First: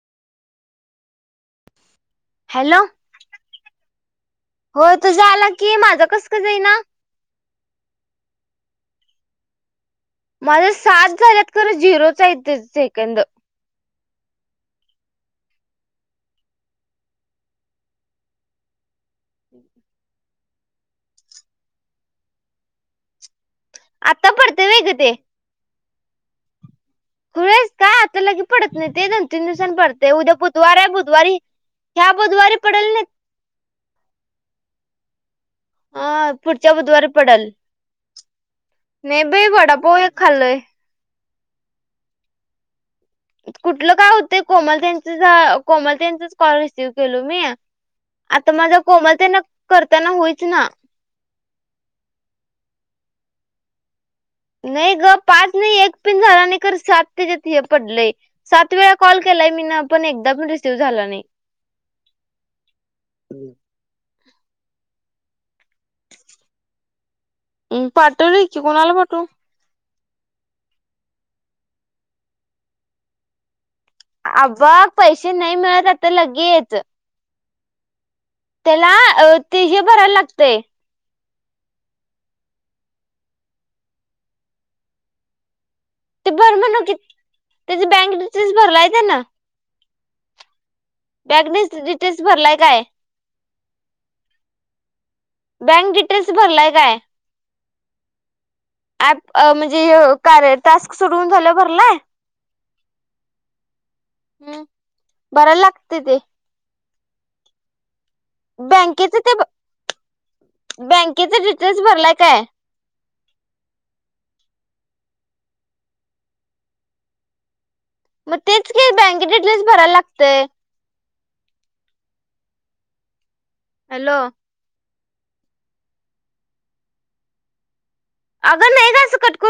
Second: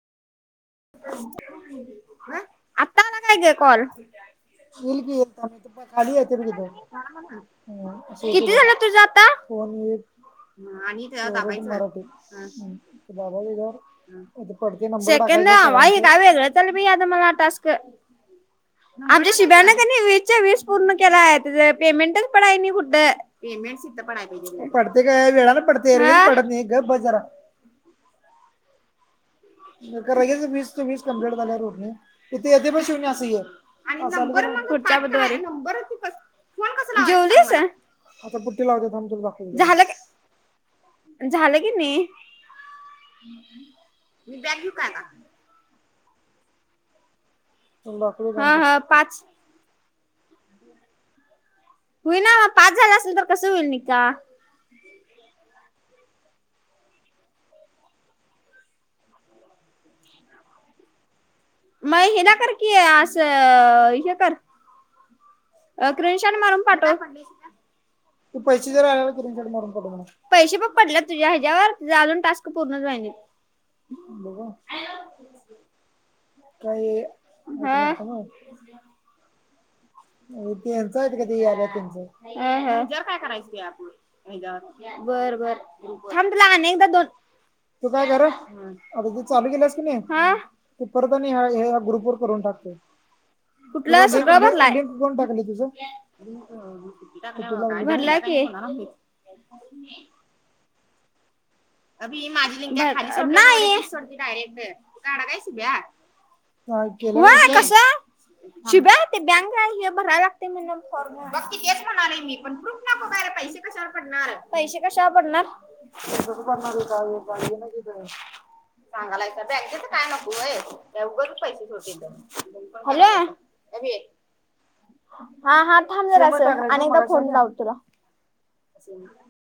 [inaudible] ह हॅलो आता आला काय ग कॉल? हो येईल की तुझा [unintelligible] आला की माझा कस का जाईना किती झालंत तुझ आता? माझं आणि सात [unintelligible] झाल्यात खरं दाबायचं. झिरोच आहे ते सेकंद [unintelligible] आमच्या शिब्या आहे ना, त्यांनी वीस च्या वीस पूर्ण केला आहे, तेचं पेमेंटच पडाई नाही कुठं. आता वेग पडते ते गं, वेळानं पडते रे हां, पडत नाही गप बस जरा. खुळी आहेस का, आता लगे पडत नाही ते नंत न कराक्याचं वीस ते वीस कम्प्लीट झाल्यावर होत नाही ह्या किती बुधवारी येते बघ पडेल शिवनी नाही आसं इयर. आणि नंबर मग पाठ [unintelligible] नंबर पुढच्या बुधवारी. [unintelligible] अ पुढच्या फोन कसं लावायचं, बुधवारी पडेल जेवलीसं, आता पुट्ठी लावतो थांब नाही तुला बाई दाखवते, झालं का? वडापाव एक खाल्लोय. झालं की नाही? कुठलं काय होतंय, कोमल त्यांच झा कोमल त्यांचच कॉल रिसीव केलो म्या. तुला दाखवतो आता हा हा माझा कोमल पाच तेना करताना होईच ना. होईना, पाच झालं असल तर कसं होईल निका. नाही गं, पाच नाही एक पिन झाला नाही, खरं सात तेज्यात हे पडलंय. सात वेळा कॉल केलाय मीन पण एकदा पण रिसिव्ह झाला नाही. मग हिला कर की असं हे कर. स्क्रीन शॉट मारून पाठव, तु पाठवलय की पैसे देणार कोणाला आहे ना, पाठवू? स्क्रीन शॉट मारून पाठव ना मग. पैसे पण पडल्यात तुझ्या ह्याच्यावर, तुझं अजून टास्क पूर्णच होय नाहीत. आबग पैसे नाही मिळत आता लगेच. हं. त्याला अ. ते हे भरायला लागतय एटीएन. तायत कधी आले तुमचं, हा हा, युजर काय करायचं ते ॲपवर ह्याच्यावर, बर बर. ग्रुप वर ते थांब तुला भर आणि म्हणू एकदा की दोन, त्याची तू काय बँक कर डिटेल्स भरलाय आता त्यानं तू चालू केली आहेस की नाही, हां. तू परत आणि ह्या, ह्या बँक ह्या ग्रुप वर डिटेल्स करून भरलाय टाक ते, काय कुठलं सगळं भरलाय, ले ले ले ले लेफ्ट करून टाकाले. तुझं, बँक डिटेल्स भरलाय काय [unintelligible] भरलाय की. अ... म्हणजे हे कार्यात. टास्क सोडवून झाल्यावर भरलाय? अभी माझी लिंक खाली सोड [unintelligible] डयरेक्ट. धरायला लागतंय ते. काय केलं, [unintelligible] कसं? शुभ्या बँकेच ते बँक ब- राहिलीया भरा लागतंय म्हणं फाॅर्म, बँकेचे बघ की तेच डिटेल्स भरलाय म्हणालोय मी काय? पण प्रुप- नको करा, पैसे कशाव पडणार, पैसे कशाव पडणार? [unintelligible] मग तेच की, बँके डिटेल्स भरा लागतंय. उगाचंच पैसे [unintelligible] हॅलो. हा हा, थांब जरासं आणि एकदा फोन लाव तुला. आगंन. [unintelligible]